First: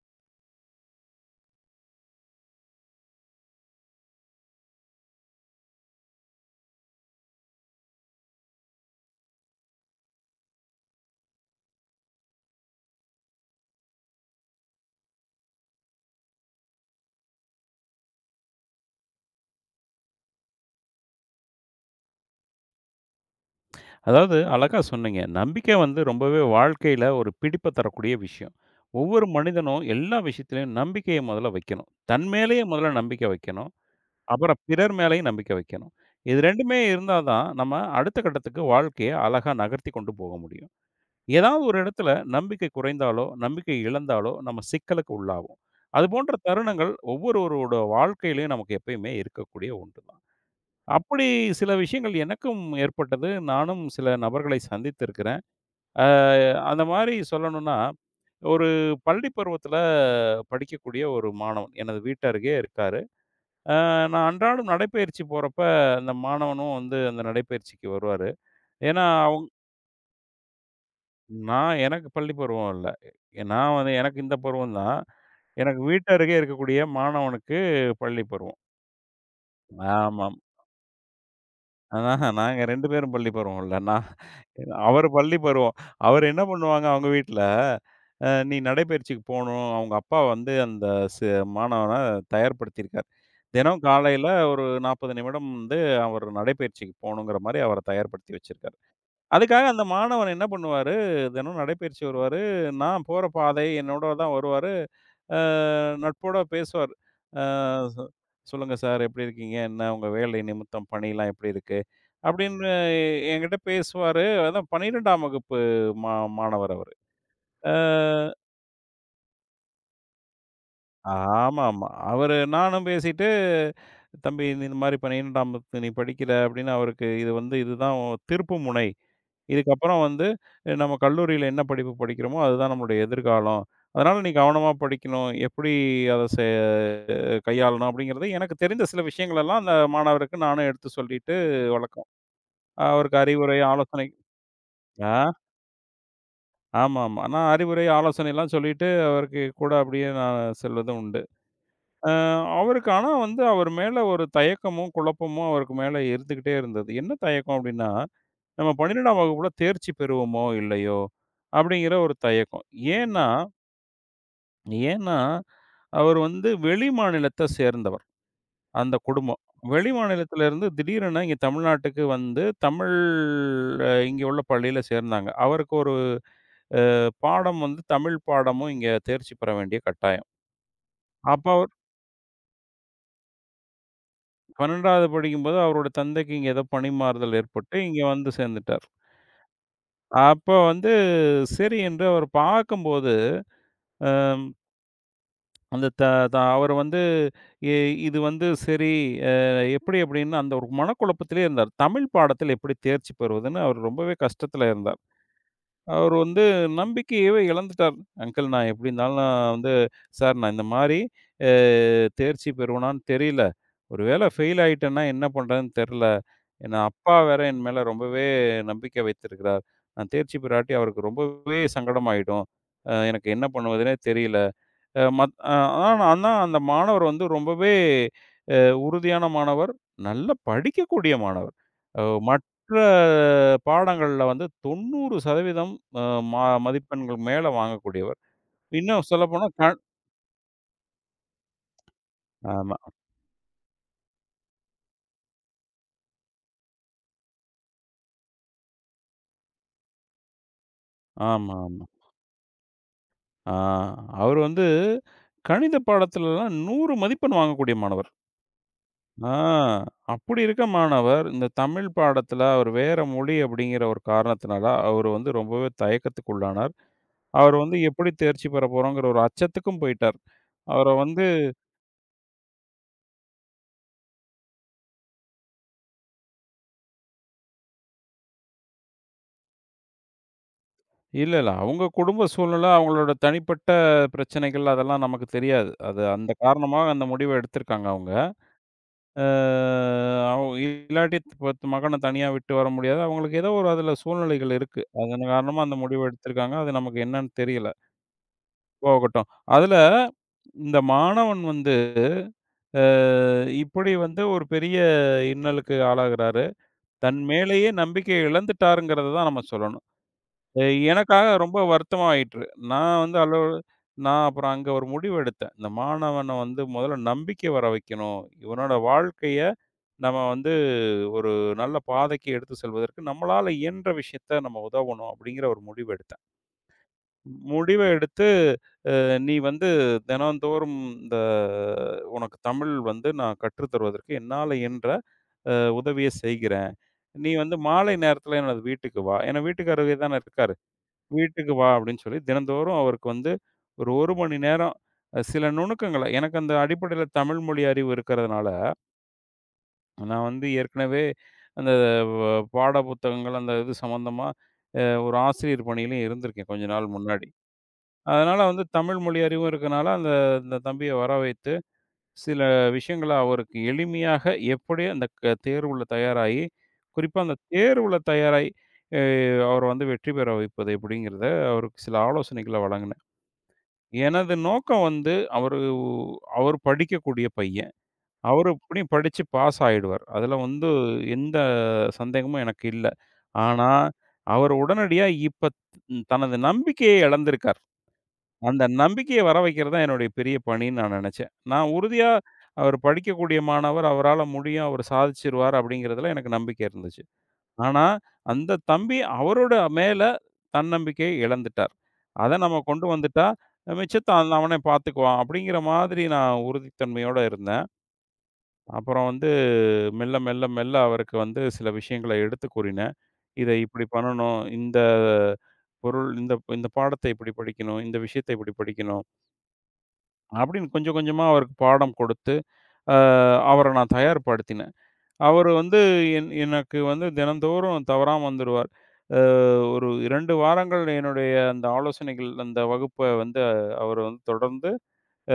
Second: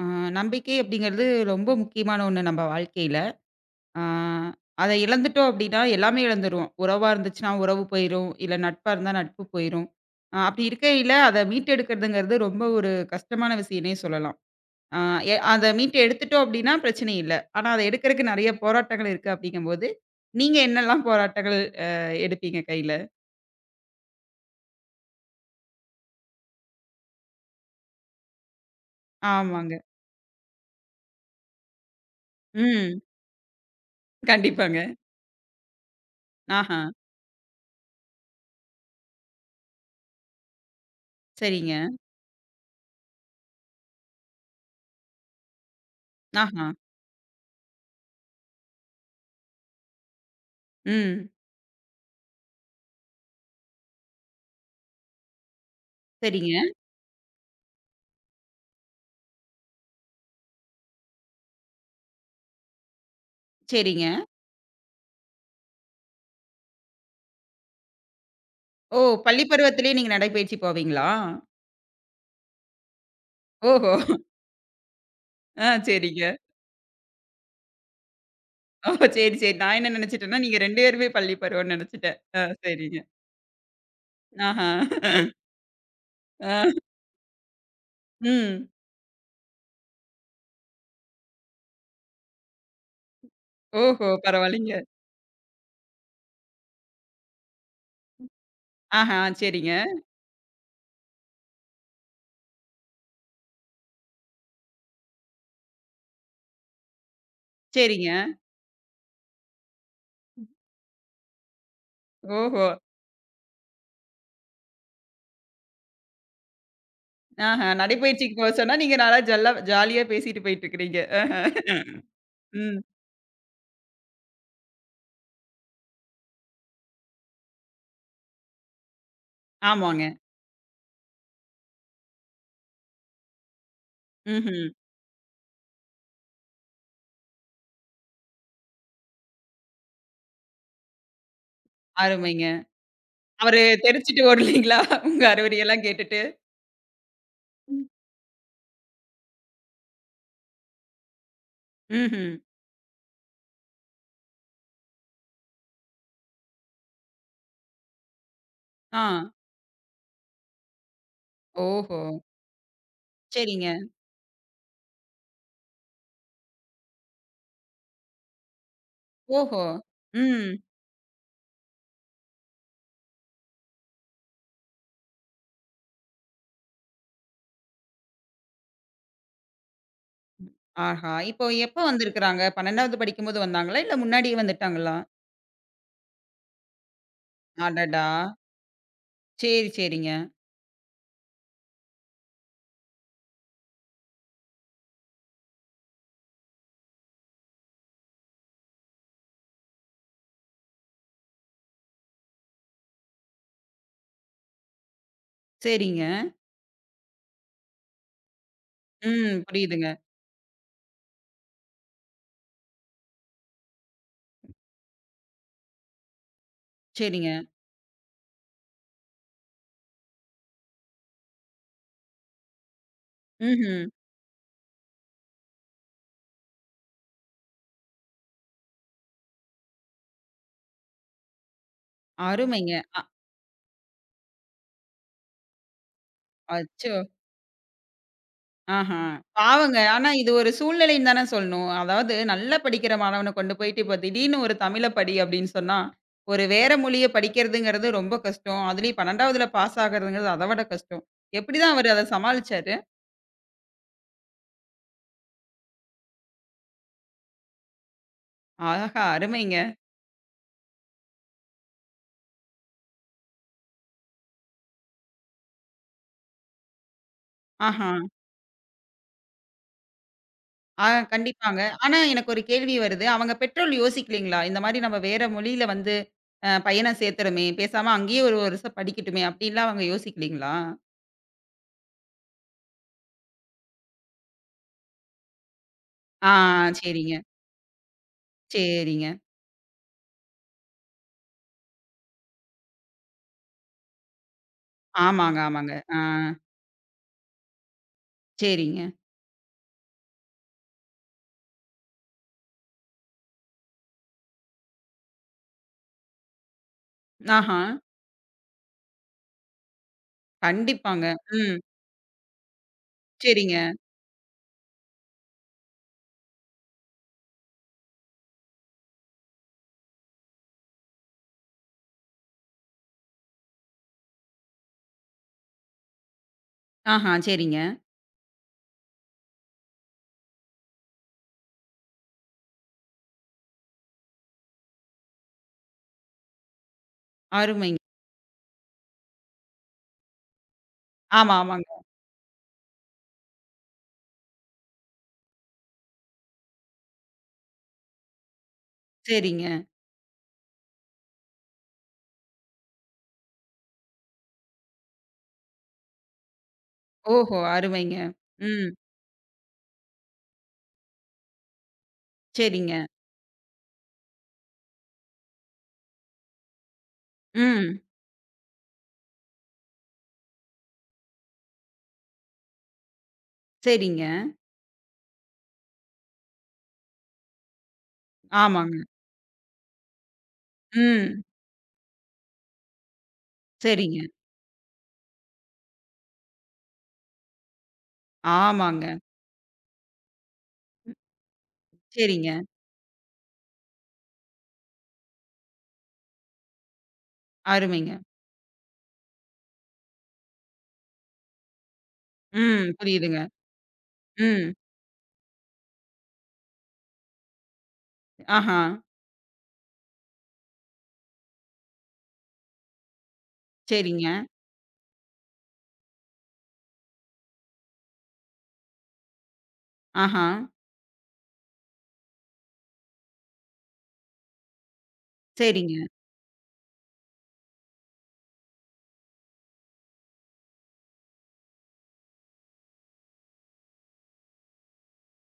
ஆ நம்பிக்கை அப்படிங்கிறது ரொம்ப முக்கியமான ஒண்ணு நம்ம வாழ்க்கையில. ஆ அத இழந்துட்டோம் அப்படின்னா, எல்லாமே இழந்துருவோம். உறவா இருந்துச்சுன்னா, உறவு போயிரும். இல்ல நட்பா இருந்தா நட்பு போயிரும். அப்படி இருக்கையில அத மீட்டெடுக்கிறதுங்கிறது ரொம்ப ஒரு கஷ்டமான விஷயம்னே சொல்லலாம். ஆ அத மீட்டு எடுத்துட்டோம் அப்படின்னா பிரச்சனை இல்ல. ஆனா அத எடுக்கிறக்கு நெறைய போராட்டங்கள் இருக்கு அப்படிங்கும்போது, நீங்க என்னெல்லாம் போராட்டங்கள் அ எடுப்பீங்க கையில? அதாவது அழகா சொன்னீங்க. நம்பிக்கை வந்து ரொம்பவே வாழ்க்கையில ஒரு பிடிப்ப தரக்கூடிய விஷயம். ஒவ்வொரு ஆமாங்க. மனிதனும் எல்லா விஷயத்திலயும் நம்பிக்கைய முதல்ல வைக்கணும். தன் மேலேயே முதல்ல ம். நம்பிக்கை வைக்கணும். அப்புறம் கண்டிப்பாங்க. பிறர் மேலேயும் நம்பிக்கை வைக்கணும். இது 2மே ஆஹா. இருந்தா தான் நம்ம அடுத்த கட்டத்துக்கு வாழ்க்கைய அழகா நகர்த்தி கொண்டு போக முடியும். ஏதாவது ஒரு சரிங்க. இடத்துல நம்பிக்கை குறைந்தாலோ, நம்பிக்கை இழந்தாலோ நம்ம சிக்கலுக்கு உள்ளாவோம். அது போன்ற ஆஹா. தருணங்கள் ஒவ்வொருவரோட வாழ்க்கையிலயும் நமக்கு எப்பயுமே இருக்கக்கூடிய ஒன்று தான். அப்படி ம். சில விஷயங்கள் எனக்கும் ஏற்பட்டது. நானும் சில நபர்களை சந்தித்திருக்கிறேன். அ சரிங்க. அந்த மாரி சொல்லணும்னா, ஒரு பள்ளி பருவத்தில படிக்கக்கூடிய ஒரு மாணவன் எனது வீட்டு அருகே இருக்காரு. அ சரிங்க. நான் அன்றாடம் நடைப்பயிற்சி போறப்ப, அந்த மாணவனும் வந்து அந்த நடைப்பயிற்சிக்கு வருவாரு. ஓ! ஏன்னா, பள்ளி பருவத்திலேயே நீங்க நடைப்பயிற்சி போவீங்களா? நான் எனக்கு பள்ளி பருவம் இல்ல. நான் வந்து ஓஹோ! எனக்கு இந்த பருவம் தான். ஆ எனக்கு வீட்டு சரிங்க. அருகே இருக்கக்கூடிய மாணவனுக்கு பள்ளி பருவம். ஓ சரி, சரி. நான் என்ன ஆமாம். நெனச்சுட்டேன்னா, நீங்க 2 பேருமே பள்ளி பருவம்ன்னு நெனச்சுட்டேன். ஆ நாங்க 2 சரிங்க. பேரும் பள்ளி பருவம் இல்ல. நான் ஆஹா. அவரு பள்ளி பருவம். அவரு என்ன ஆ. பண்ணுவாங்க அவங்க வீட்ல, நீ ம். நடைப்பயிற்சிக்கு போணும். அவங்க அப்பா வந்து அந்த சி மாணவன தயார்படுத்தியிருக்கார். தினம் ஓஹோ! காலையில ஒரு பரவாயில்லைங்க. 40 நிமிடம் வந்து அவர் நடைப்பயிற்சிக்கு போணுங்கிற மாரி அவர தயார்படுத்தி வச்சிருக்கார். ஆஹா. அதுக்காக சரிங்க, அந்த மாணவன் என்ன பண்ணுவாரு, தினம் நடைப்பயிற்சி வருவாரு. நான் போற பாதை என்னோட தான் வருவாரு. அ நட்போட பேசுவாரு. அ சொ சரிங்க. "சொல்லுங்க சார் எப்படி இருக்கீங்க? என்ன உங்க வேலை நிமித்தம் பணிலாம் எப்படி இருக்கு?" ஓஹோ! அப்படின்னு என்கிட்ட பேசுவாரு. அதான் 12ஆம் வகுப்பு மா மாணவர் அவரு. ஆஹா. அ. நடைப்பயிற்சிக்கு போ சொன்னா, நீங்க நல்லா ஜல்லா ஜாலியா பேசிட்டு போயிட்டுருக்கிறீங்க. ஆஹா. ஆமாமா. அவரு ம். நானும் பேசிட்டு, "தம்பி நீ இந்த மாரி பன்னிரண்டாம் வகுப்பு நீ படிக்கிற" அப்படின்னு அவருக்கு இது வந்து இதுதான் உன் திருப்பு முனை. இதுக்கப்புறம் ஆமாங்க. வந்து நம்ம கல்லூரியில என்ன படிப்பு படிக்கிறோமோ, அதுதான் நம்மளுடைய எதிர்காலம். அதனால நீ ம்ஹ்ம். கவனமா படிக்கணும். எப்படி அத செ கையாளணும் அப்படிங்கிறது எனக்கு தெரிந்த சில விஷயங்கள் எல்லாம் அந்த மாணவருக்கு நானும் எடுத்து சொல்லிட்டு வழக்கம். அருமைங்க. அவருக்கு அறிவுரை, அவரு ஆலோசனை தெரிச்சுட்டு ஓடலீங்களா? உங்க ஆ அறிவுரையெல்லாம் கேட்டுட்டு. ஆமாமா. நான் அறிவுரை, ம். ஆலோசனைலாம் சொல்லிட்டு அவருக்கு கூட அப்படியே நான் செல்வதும் உண்டு. அ ம்ஹ்ம். அவருக்கு ஆனா வந்து அவர் மேல ஒரு தயக்கமும், குழப்பமும் அவருக்கு மேல இருந்துகிட்டே இருந்தது. என்ன தயக்கம் அப்டின்னா, நம்ம ஆ. 12ஆம் வகுப்புல தேர்ச்சி பெறுவோமோ, இல்லையோ அப்டிங்கிற ஓஹோ! ஒரு தயக்கம். ஏன்னா சரிங்க. ஏன்னா அவர் வந்து வெளிமாநிலத்த சேர்ந்தவர், அந்த குடும்பம். ஓஹோ! ம். வெளிமாநிலத்திலிருந்து திடீரென இங்க தமிழ்நாட்டுக்கு வந்து தமிழ் இங்க உள்ள பள்ளியில சேர்ந்தாங்க. அவருக்கு ஒரு பாடம் வந்து தமிழ் பாடமும் இங்க தேர்ச்சி பெற வேண்டிய கட்டாயம். ஆஹா! இப்போ அப்ப எப்ப வந்திருக்கிறாங்க? 12வது படிக்கும்போது வந்தாங்களா? இல்ல முன்னாடியே வந்துட்டாங்களா? 12வது படிக்கும்போது அவரோட தந்தைக்கு இங்க ஏதோ பணிமாறுதல் ஏற்பட்டு, இங்க அடடா! வந்து சேர்ந்துட்டார். சரி, சரிங்க. அப்ப வந்து சரி என்று அவர் பார்க்கும்போது, அ அந்த த த அவர் வந்து எ இது வந்து சரி அ எப்படி அப்படின்னு அந்த ஒரு மனக்குழப்பத்திலே இருந்தார். தமிழ் பாடத்தில் எப்படி தேர்ச்சி பெறுவதுன்னு அவர் ரொம்பவே கஷ்டத்தில இருந்தார். சரிங்க. அவரு வந்து நம்பிக்கையவே இழந்துட்டார். "அங்கிள் நான் எப்படி இருந்தாலும் ம். நான் வந்து புரியுதுங்க. சார் நான் இந்த மாரி அ தேர்ச்சி பெறுவனான்னு தெரியல. ஒரு வேளை ஃபெயில் ஆயிட்டேன்னா என்ன பண்றதுன்னு தெர்ல. ஏன்னா அப்பா சரிங்க. வேற என் மேல ரொம்பவே நம்பிக்கை வைத்திருக்கிறார். நான் தேர்ச்சி பெறாட்டி அவருக்கு ரொம்பவே சங்கடமாயிடும். எனக்கு என்ன ம்ஹ்ம். பண்ணுவதுன்னே தெரியல." அ மத் அ ஆனா ஆனா அந்த மாணவர் வந்து ரொம்பவே அ உறுதியான மாணவர். நல்லா படிக்கக்கூடிய மாணவர். அ மற்ற அருமைங்க. அ பாடங்கள்ல வந்து 90% அ ம அச்சோ! மதிப்பெண்கள் மேல வாங்கக்கூடியவர். ஆஹா! இன்னும் சொல்லப்போனா க பாவங்க. ஆனா இது ஒரு சூழ்நிலைன்னு தானே சொல்லணும். அதாவது நல்லா ஆமா, படிக்கிற மாணவன கொண்டு போயிட்டு இப்போ திடீர்னு ஒரு தமிழ படி அப்படின்னு சொன்னா, ஒரு வேற மொழிய படிக்கிறதுங்கிறது ரொம்ப கஷ்டம். அதுலயும் 12வதுல பாஸ் ஆகுறதுங்கிறது அத விட கஷ்டம். ஆமா, எப்படிதான் ஆமா. அவரு அத சமாளிச்சாரு? ஆ அவர் வந்து கணித பாடத்துலலாம் 100 மதிப்பெண் வாங்கக்கூடிய மாணவர். ஆஹா! ஆ அருமைங்க. அப்படி இருக்க மாணவர், இந்த தமிழ் பாடத்துல அவர் வேற மொழி அப்படிங்கிற ஒரு காரணத்தினால, அவர் வந்து ரொம்பவே தயக்கத்துக்குள்ளானார். அவர் வந்து ஆஹா! எப்படி தேர்ச்சி பெற போறோங்கிற ஒரு அச்சத்துக்கும் போயிட்டார். ஆ அவர வந்து கண்டிப்பாங்க. ஆனா எனக்கு ஒரு கேள்வி வருது. அவங்க பெற்றோர் யோசிக்கலீங்களா? இந்த மாரி நம்ம வேற மொழியில வந்து பையன சேர்த்துறோமே, பேசாம அங்கேயே ஒரு வருஷம் படிக்கட்டுமே அப்படின்லாம் அவங்க யோசிக்கலீங்களா? இல்ல, இல்ல. அவங்க குடும்ப சூழ்நிலை, அவங்களோட தனிப்பட்ட பிரச்சனைகள் அதெல்லாம் நமக்கு தெரியாது. அது அந்த ஆ காரணமா அந்த சரிங்க, முடிவ எடுத்திருக்காங்க அவங்க. சரிங்க. அ அவ் இல்லாட்டி பத்து மகன தனியா விட்டு வர முடியாது. அவங்களுக்கு ஏதோ ஒரு அதில சூழ்நிலைகள் இருக்கு. அதன் ஆமாங்க, காரணமா ஆமாங்க. அந்த ஆ முடிவு எடுத்திருக்காங்க. அது நமக்கு என்னன்னு தெரியல. சரிங்க. போகட்டும். அதில இந்த மாணவன் வந்து அ இப்படி வந்து ஒரு பெரிய இன்னலுக்கு ஆளாகுறாரு. தன் ஆஹா. மேலேயே நம்பிக்கைய இழந்துட்டாருங்கிறத தான் நம்ம சொல்லணும். அ கண்டிப்பாங்க. எனக்காக ம். ரொம்ப வருத்தமா ஆயிற்று. நான் வந்து அலோ சரிங்க. நான் அப்புறம் அங்க ஒரு முடிவு எடுத்தேன். இந்த மாணவன வந்து முதல்ல நம்பிக்கை வர வைக்கணும். இவனோட வாழ்க்கைய நம்ம வந்து ஒரு நல்ல பாதைக்கு எடுத்து செல்வதற்கு நம்மளால இயன்ற விஷயத்த நம்ம உதவணும் அப்படிங்கிற ஒரு முடிவு எடுத்தேன். ஆஹா, சரிங்க. முடிவ எடுத்து நீ வந்து தினந்தோறும் இந்த உனக்கு தமிழ் வந்து நான் கற்றுத் தருவதற்கு என்னால இயன்ற உதவிய செய்கிறேன். நீ வந்து அருமைங்க. மாலை நேரத்தில எனது வீட்டுக்கு வா. ஏன்னா வீட்டுக்கு அருகே தானே இருக்காரு. ஆமா, வீட்டுக்கு வா ஆமாங்க. அப்படின்னு சொல்லி தினந்தோறும் அவருக்கு வந்து ஒரு 1 மணி நேரம் சில நுணுக்கங்கள எனக்கு அந்த அடிப்படையில தமிழ் மொழி அறிவு இருக்கிறதுனால, சரிங்க. நான் வந்து ஏற்கனவே அந்த வ பாட புத்தகங்கள் அந்த இது சம்மந்தமா ஒரு ஆசிரியர் பணியிலயும் இருந்திருக்கேன் கொஞ்ச நாள் முன்னாடி. ஓஹோ! அருமைங்க. அதனால வந்து ம். தமிழ் மொழி அறிவும் இருக்கனால அந்த அந்த தம்பிய வர வை சில சரிங்க. விஷயங்கள அவருக்கு எளிமையாக எப்படி அந்த தேர்வுல தயாராகி, குறிப்பா அந்த ம். தேர்வுல தயாராகி அவர வந்து வெற்றி பெற வைப்பது எப்படிங்கிறத அவருக்கு சில ஆலோசனைகள வழங்குனேன். சரிங்க. எனது நோக்கம் வந்து அவர் படிக்கக்கூடிய பையன். அவரு ஆமாங்க. எப்படியும் படிச்சு பாஸ் ஆயிடுவார். அதுல வந்து ம். எந்த சந்தேகமும் எனக்கு இல்ல. ஆனா, சரிங்க. அவர் உடனடியா இப்ப தனது நம்பிக்கையை இழந்திருக்கார். அந்த ஆமாங்க. நம்பிக்கைய வர வைக்கிறது தான் என்னுடைய பெரிய பணின்னு நான் நெனச்சேன். நான் உறுதியா சரிங்க. அவர் படிக்கக்கூடிய மாணவர், அவரால முடியும், அவர் சாதிச்சுருவார் அப்படிங்கிறதுல எனக்கு நம்பிக்கை இருந்துச்சு. ஆனா, அருமைங்க. அந்த தம்பி அவரோட மேல தன்னம்பிக்கையை இழந்துட்டார். அத நம்ம ம். கொண்டு புரியுதுங்க. வந்துட்டா, மிச்சத்த அவன் ம். அவனே பார்த்துக்குவான் அப்படிங்கிற மாதிரி நான் உறுதித்தன்மையோட இருந்தேன். ஆஹா. அப்புறம் வந்து மெல்ல, மெல்ல, மெல்ல அவருக்கு வந்து சில விஷயங்கள எடுத்து கூறினேன். இத இப்படி சரிங்க. பண்ணணும். பொருள் இந்த இந்த பாடத்த இப்படி படிக்கணும். இந்த விஷயத்த இப்படி படிக்கணும். ஆஹா. அப்படின்னு கொஞ்சம் கொஞ்சமா அவருக்கு பாடம் கொடுத்து, அ அவர நான் தயார்படுத்தினேன். அவரு சரிங்க. வந்து எனக்கு வந்து தினந்தோறும் தவறாம வந்துருவார். அ ஒரு 2 வாரங்கள் என்னுடைய அந்த ஆலோசனைகள், அந்த வகுப்ப வந்து அவரு வந்து தொடர்ந்து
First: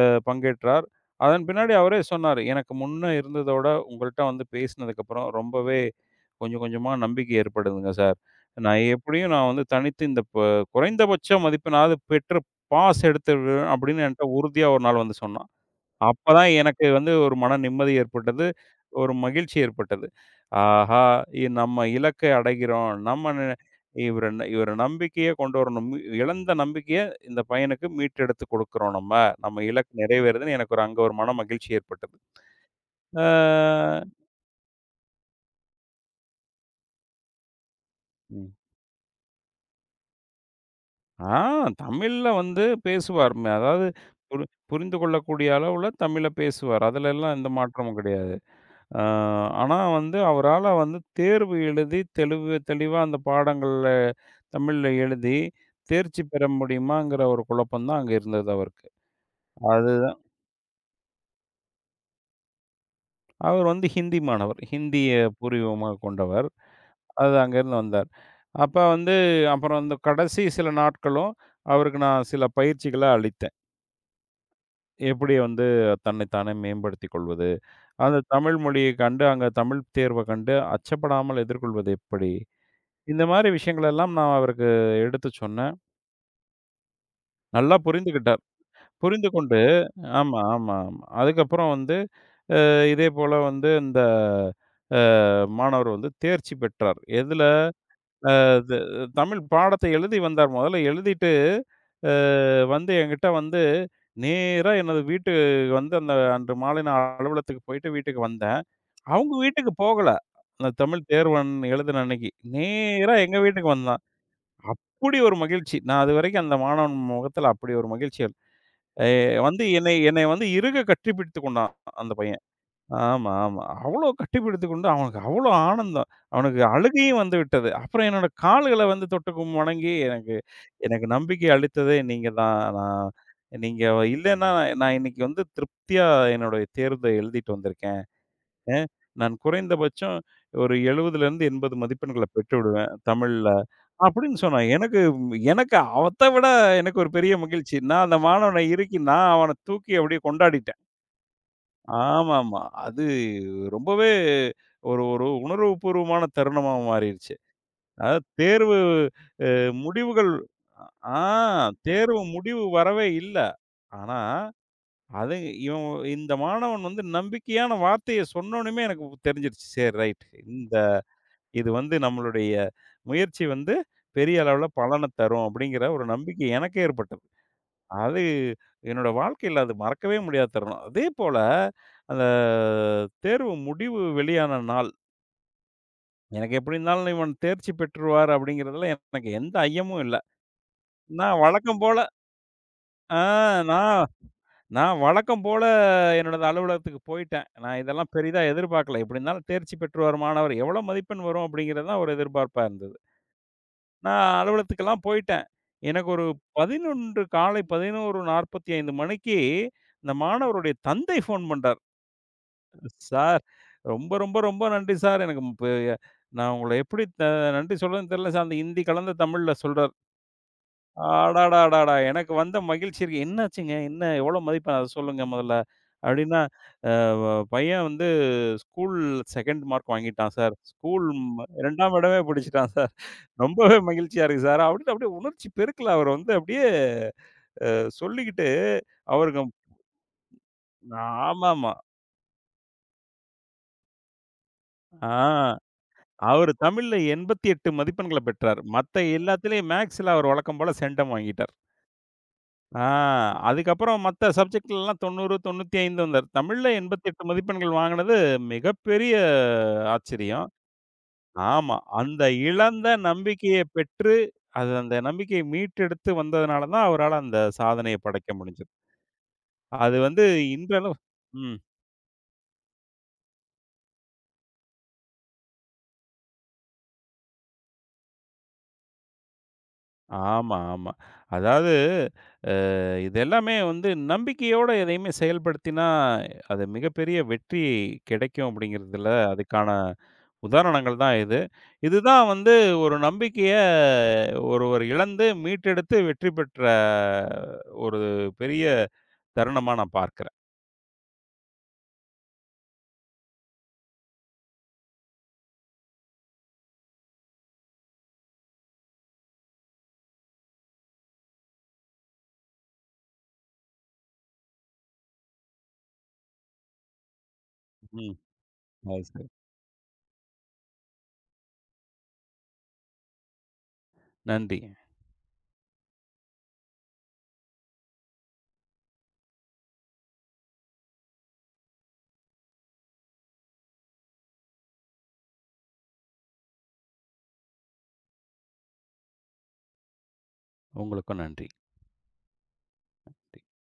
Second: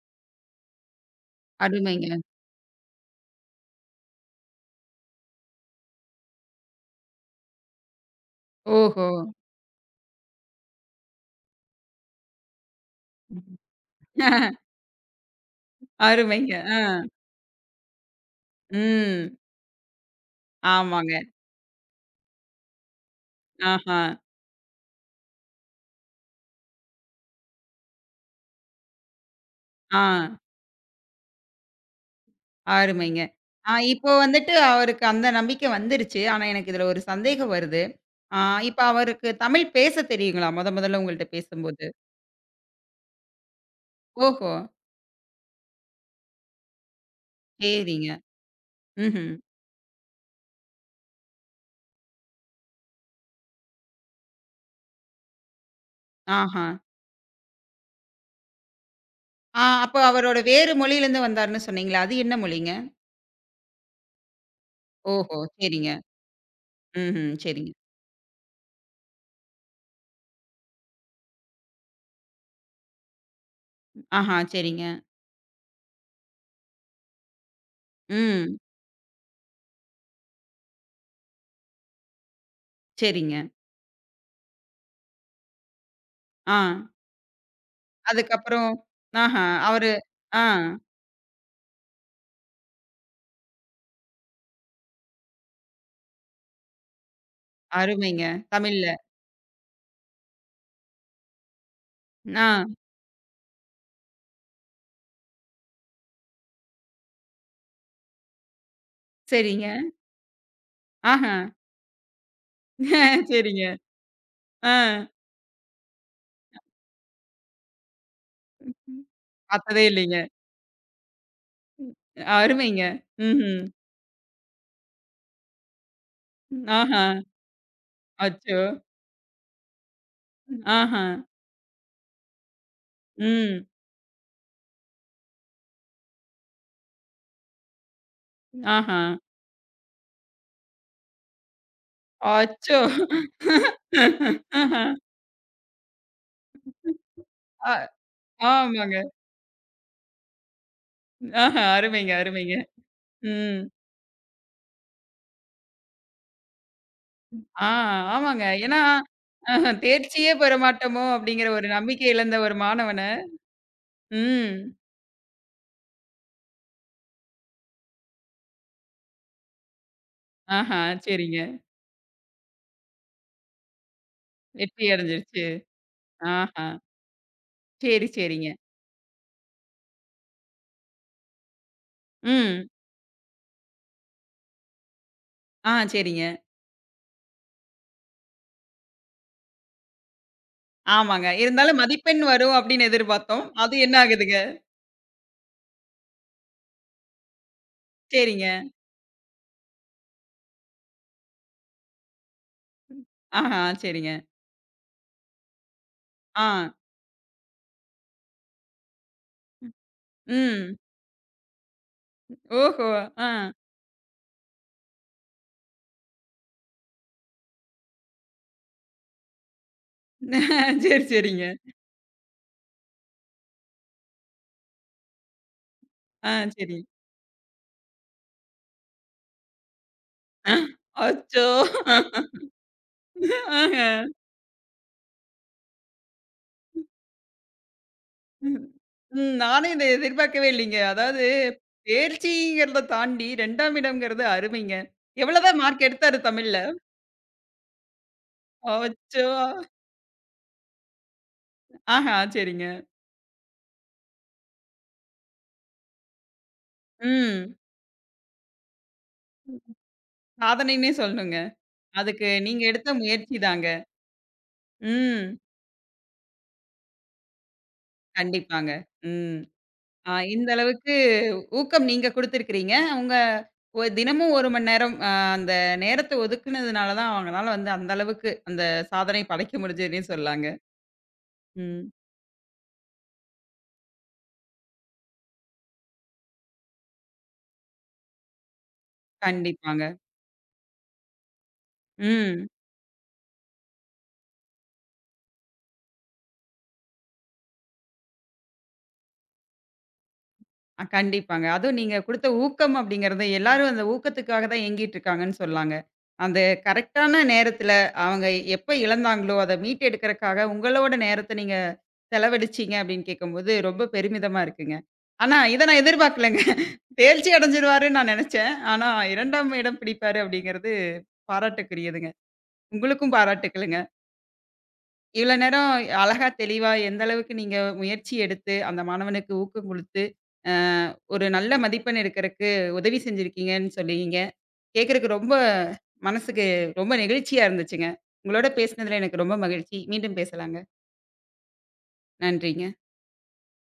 அ பங்கேற்றார். அதன் பின்னாடி அவரே அருமைங்க. சொன்னாரு, "எனக்கு முன்ன இருந்ததோட உங்கள்ட்ட வந்து பேசினதுக்கப்புறம் ரொம்பவே கொஞ்சம் கொஞ்சமா நம்பிக்கை ஏற்படுதுங்க சார். ஓஹோ! நான் வந்து தனித்து இந்த குறைந்தபட்ச மதிப்பெண்ணாவது பெற்று பாஸ் எடுத்துருவேன்" அப்படின்னு என்ட்ட உறுதியா ஒரு நாள் வந்து சொன்னான். அப்பதான் அருமைங்க. ஆ. எனக்கு வந்து ஒரு மன நிம்மதி ஏற்பட்டது. ஒரு ம். மகிழ்ச்சி ஏற்பட்டது. ஆஹா! ஆமாங்க. நம்ம இலக்கை அடைகிறோம். நம்ம ந ஆஹா. இவர ந- இவர நம்பிக்கைய கொண்டு வரணும். இழந்த நம்பிக்கைய இந்த பையனுக்கு மீட்டெடுத்து குடுக்குறோம் நம்ம. நம்ம இலக்கு ஆ. நிறைவேறுதுன்னு எனக்கு ஒரு அங்க ஒரு மன மகிழ்ச்சி ஏற்பட்டது. அருமைங்க. ஆ ஆ. இப்போ வந்துட்டு அவருக்கு அந்த நம்பிக்கை வந்துருச்சு. ஆனா, எனக்கு இதுல ஒரு சந்தேகம் வருது. ஆ ம். இப்ப அவருக்கு தமிழ் பேச தெரியுங்களா? மொதல்ல உங்கள்ட்ட ஆ பேசும்போது? தமிழ்ல வந்து பேசுவார். அதாவது புரி ஓஹோ! புரிந்து கொள்ளக்கூடிய அளவுல தமிழ பேசுவார். அதுலலாம் எந்த மாற்றமும் சரிங்க. கிடையாது. அ ம்ஹ்ம். ஆனா வந்து அவரால வந்து தேர்வு எழுதி தெளிவு தெளிவா அந்த பாடங்கள்ல தமிழ்ல எழுதி தேர்ச்சி பெற ஆஹா. முடியுமாங்கிற ஒரு குழப்பம் தான் அங்க இருந்தது அவருக்கு. ஆ அப்ப அதுதான் அவரோட வேறு மொழியிலருந்து வந்தாருன்னு சொன்னீங்களே, அது என்ன மொழிங்க? அவர் வந்து ஹிந்தி மாணவர். ஹிந்திய ஓஹோ! பூர்வீகமா சரிங்க. கொண்டவர். ம்ஹ்ம். அது சரிங்க. அங்கேருந்து வந்தார். அப்ப வந்து அப்புறம் அந்த கடைசி சில நாட்களும் அவருக்கு நான் சில பயிற்சிகள அளித்தேன். ஆஹா. சரிங்க. எப்படி வந்து தன்னைத்தானே மேம்படுத்திக் கொள்வது? அந்த ம். தமிழ் மொழியைக் கண்டு, அங்க தமிழ் தேர்வ கண்டு அச்சப்படாமல் எதிர்கொள்வது எப்படி? இந்த சரிங்க. மாரி விஷயங்கள் எல்லாம் நான் அவருக்கு எடுத்து சொன்னேன். ஆ. நல்லா புரிந்துகிட்டார். அதுக்கப்புறம் ஆஹா. புரிந்துகொண்டு அவரு ஆமா, ஆ ஆமா, ஆமா. அதுக்கப்புறம் வந்து அ இதேபோல வந்து இந்த அ மாணவர் வந்து தேர்ச்சி பெற்றார். எதுல? அருமைங்க. அ த தமிழ்ல. தமிழ் பாடத்தை எழுதி வந்தார். முதல்ல எழுதிட்டு ஆ வந்து என்கிட்ட வந்து நேரா எனது வீட்டு வந்து அந்த அன்று மாலை நான் அலுவலகத்துக்கு போயிட்டு வீட்டுக்கு வந்தேன். அவங்க சரிங்க. வீட்டுக்கு போகல. அந்த தமிழ் ஆஹா. தேர்வன் எழுதின அன்னைக்கு. நேரா எங்க சரிங்க. வீட்டுக்கு வந்தான். ஆ. அப்படி ஒரு மகிழ்ச்சி. நான் அதுவரைக்கும் அந்த மாணவன் முகத்துல அப்படி ஒரு மகிழ்ச்சிகள். எ வந்து பார்த்ததே என்னை இல்லைங்க. என்னை வந்து இறுக கட்டிப்பிடித்துக் கொண்டான் அந்த பையன். அருமைங்க. ஆமா, ம்ஹ்ம். ஆமா. அவ்வளோ கட்டிப்பிடித்துக் கொண்டு அவனுக்கு அவ்வளோ ஆனந்தம். அவனுக்கு ஆஹா. அழுகையும் வந்து விட்டது. அப்புறம் என்னோட அச்சோ! கால்கள வந்து தொட்டு கும் வணங்கி எனக்கு ஆஹா. எனக்கு நம்பிக்கை அளித்ததே நீங்க தான். நான் ம். நீங்க இல்லன்னா நான் இன்னைக்கு வந்து திருப்தியா என்னுடைய தேர்த எழுதிட்டு வந்திருக்கேன். அ ஆஹா. நான் குறைந்தபட்சம் ஒரு 70லேருந்து 80 மதிப்பெண்கள பெற்று அச்சோ! விடுவேன் தமிழ்ல. அப்படின்னு சொன்னான். ஆஹா. எனக்கு எனக்கு அவத்த விட எனக்கு ஒரு பெரிய அ மகிழ்ச்சி. நான் அந்த மாணவன ஆமாங்க. இறுக்கி நான் அவன தூக்கி அப்படியே கொண்டாடிட்டேன். ஆஹா. அருமைங்க, அருமைங்க. ஆமாமா. அது ம். ரொம்பவே ஒரு ஒரு உணர்வுபூர்வமான தருணமா மாறிருச்சு. ஆ அதாவது ஆமாங்க. தேர்வு ஏன்னா, அ தேர்ச்சியே முடிவுகள் பெற மாட்டோமோ! ஆ அப்படிங்கிற ஒரு நம்பிக்கை தேர்வு இழந்த ஒரு முடிவு மாணவன வரவே இல்ல. ஆனா, ம். அது இவன் இந்த மாணவன் வந்து நம்பிக்கையான வார்த்தைய சொன்னோனமே எனக்கு தெரிஞ்சிருச்சு. சரி ரைட். ஆஹா! சரிங்க. இது வந்து நம்மளுடைய முயற்சி வந்து பெரிய அளவுல வெற்றி பலன தரும் அடைஞ்சிருச்சு. அப்படிங்கிற ஒரு நம்பிக்கை ஆஹா! எனக்கு ஏற்பட்டது. சரி, அது சரிங்க. என்னோட வாழ்க்கையில அது மறக்கவே முடியாத தருணம். அதே போல அந்த ம். தேர்வு முடிவு வெளியான நாள், ஆ சரிங்க. எனக்கு எப்படி இருந்தாலும் இவன் தேர்ச்சி பெற்றுருவார் அப்படிங்கிறதுல எனக்கு எந்த ஐயமும் இல்ல. ஆமாங்க. நான் இருந்தாலும் வழக்கம் போல மதிப்பெண் வரும் அப்படின்னு ஆ எதிர்பார்த்தோம். அது என்ன நான் ஆகுதுங்க? நான் வழக்கம் போல என்னோட அலுவலகத்துக்கு போயிட்டேன். நான் இதெல்லாம் பெரிதா சரிங்க. எதிர்பார்க்கல. எப்படி இருந்தாலும் தேர்ச்சி பெற்றுவார் மாணவர், எவ்வளோ மதிப்பெண் வரும் அப்படிங்கிறது தான் ஒரு எதிர்பார்ப்பா இருந்தது. ஆஹா! சரிங்க. நான் அலுவலகத்துக்கெல்லாம் போயிட்டேன். எனக்கு ஒரு ஆ. 11 காலை 11:45 மணிக்கு, இந்த மாணவருடைய ம். தந்தை ஃபோன் பண்றார். ஓஹோ! ஆ. "சார், ரொம்ப ரொம்ப ரொம்ப நன்றி சார். எனக்கு ப நான் உங்கள எப்படி த நன்றி சொல்றதுன்னு தெரியல சார்." அந்த ஹிந்தி கலந்த தமிழ்ல சொல்றார். சரி, சரிங்க. அடாடாடாடா! எனக்கு வந்த மகிழ்ச்சி இருக்கு. "என்னாச்சுங்க? என்ன எவ்வளோ மதிப்பெண்? அத சொல்லுங்க முதல்ல." ஆ அப்படின்னா, சரி. "அ வ "பையன் வந்து ஸ்கூல் 2ண்ட் மார்க் வாங்கிட்டான் சார். ஸ்கூல் அச்சோ! 2ஆம் இடமே பிடிச்சிட்டான் சார்." ஆஹ. ரொம்பவே மகிழ்ச்சியா இருக்கு சார். அப்படின்னு அப்படியே உணர்ச்சி பெருக்கல அவர் வந்து அப்படியே சொல்லிக்கிட்டு ம். அவருக்கு நானும் இத எதிர்பார்க்கவே இல்லைங்க. அதாவது ஆமாமா. தேர்ச்சிங்கிறத தாண்டி 2ஆம் இடம்ங்கிறது அருமைங்க. ஆ எவ்வளோதான் மார்க் எடுத்தாரு அவரு தமிழ்ல? தமிழ்ல 88 மதிப்பெண்கள பெற்றார். மத்த அச்சோ! எல்லாத்துலயும் மேக்ஸ்ல அவர் வழக்கம் போல சென்டம் வாங்கிட்டார். ஆஹா! சரிங்க. ஆ அதுக்கப்புறம் மத்த சப்ஜெக்ட்லலாம் 90, 95 வந்தார். தமிழ்ல 88 ம். மதிப்பெண்கள் வாங்கினது மிகப்பெரிய ஆச்சரியம். சாதனைன்னே சொல்லணுங்க. ஆமா. அந்த அதுக்கு நீங்க இழந்த எடுத்த முயற்சி நம்பிக்கைய தாங்க. பெற்று, அது அந்த ம். நம்பிக்கையை மீட்டெடுத்து வந்ததுனால தான் அவரால அந்த சாதனைய படைக்க முடிஞ்சது. கண்டிப்பாங்க. ம். அது ஆ வந்து இந்த அளவுக்கு இன்றளவு ம். ஊக்கம் நீங்க குடுத்துருக்கிறீங்க. உங்க தினமும் 1 மணி நேரம் அந்த நேரத்த ஒதுக்குனதுனால தான் அவங்கனால வந்து அந்த அளவுக்கு அந்த சாதனை படைக்க முடிஞ்சதுன்னே சொல்லாங்க. ஆமா, ஆமா. அதாவது ம். இது எல்லாமே வந்து நம்பிக்கையோட எதையுமே செயல்படுத்தினா, அது மிகப்பெரிய வெற்றி கிடைக்கும் அப்படிங்கிறதுல அதுக்கான கண்டிப்பாங்க. உதாரணங்கள் தான் இது. இதுதான் ம். வந்து ஒரு நம்பிக்கைய ஒருவர் இழந்து மீட்டெடுத்து வெற்றி பெற்ற ஒரு பெரிய தருணமா நான் பார்க்கிறேன். அ கண்டிப்பாங்க. அதுவும் நீங்க குடுத்த ஊக்கம் அப்படிங்கிறது எல்லாரும் அந்த ஊக்கத்துக்காக தான் ஏங்கிட்டு இருக்காங்கன்னு சொல்லாங்க. அந்த கரெக்ட்டான நேரத்துல அவங்க எப்ப இழந்தாங்களோ, அத மீட்டெடுக்கறக்காக உங்களோட நேரத்த நீங்க செலவழிச்சீங்க அப்படின்னு கேட்கும்போது ரொம்ப பெருமிதமா இருக்குங்க. ஆனா இத நான் எதிர்பார்க்கலங்க. தேர்ச்சி அடைஞ்சிருவாருன்னு நான் ம். நெனச்சேன். ஆனா அது சரி. 2ஆம் இடம் பிடிப்பாரு அப்படிங்கிறது பாராட்டுக்குரியதுங்க. உங்களுக்கும் பாராட்டுக்களுங்க. நன்றி. இவ்வளோ நேரம் அழகா தெளிவா எந்த அளவுக்கு நீங்க முயற்சி எடுத்து, அந்த மாணவனுக்கு ஊக்கம் குடுத்து, அ ஒரு நல்ல மதிப்பெண் எடுக்கறக்கு உதவி செஞ்சிருக்கீங்கன்னு சொன்னீங்க. கேட்கறக்கு ரொம்ப மனசுக்கு ரொம்ப நெகிழ்ச்சியா இருந்துச்சுங்க. உங்களோட பேசினதுல எனக்கு ரொம்ப மகிழ்ச்சி. மீண்டும் பேசலாங்க. உங்களுக்கும் நன்றி. நன்றிங்க.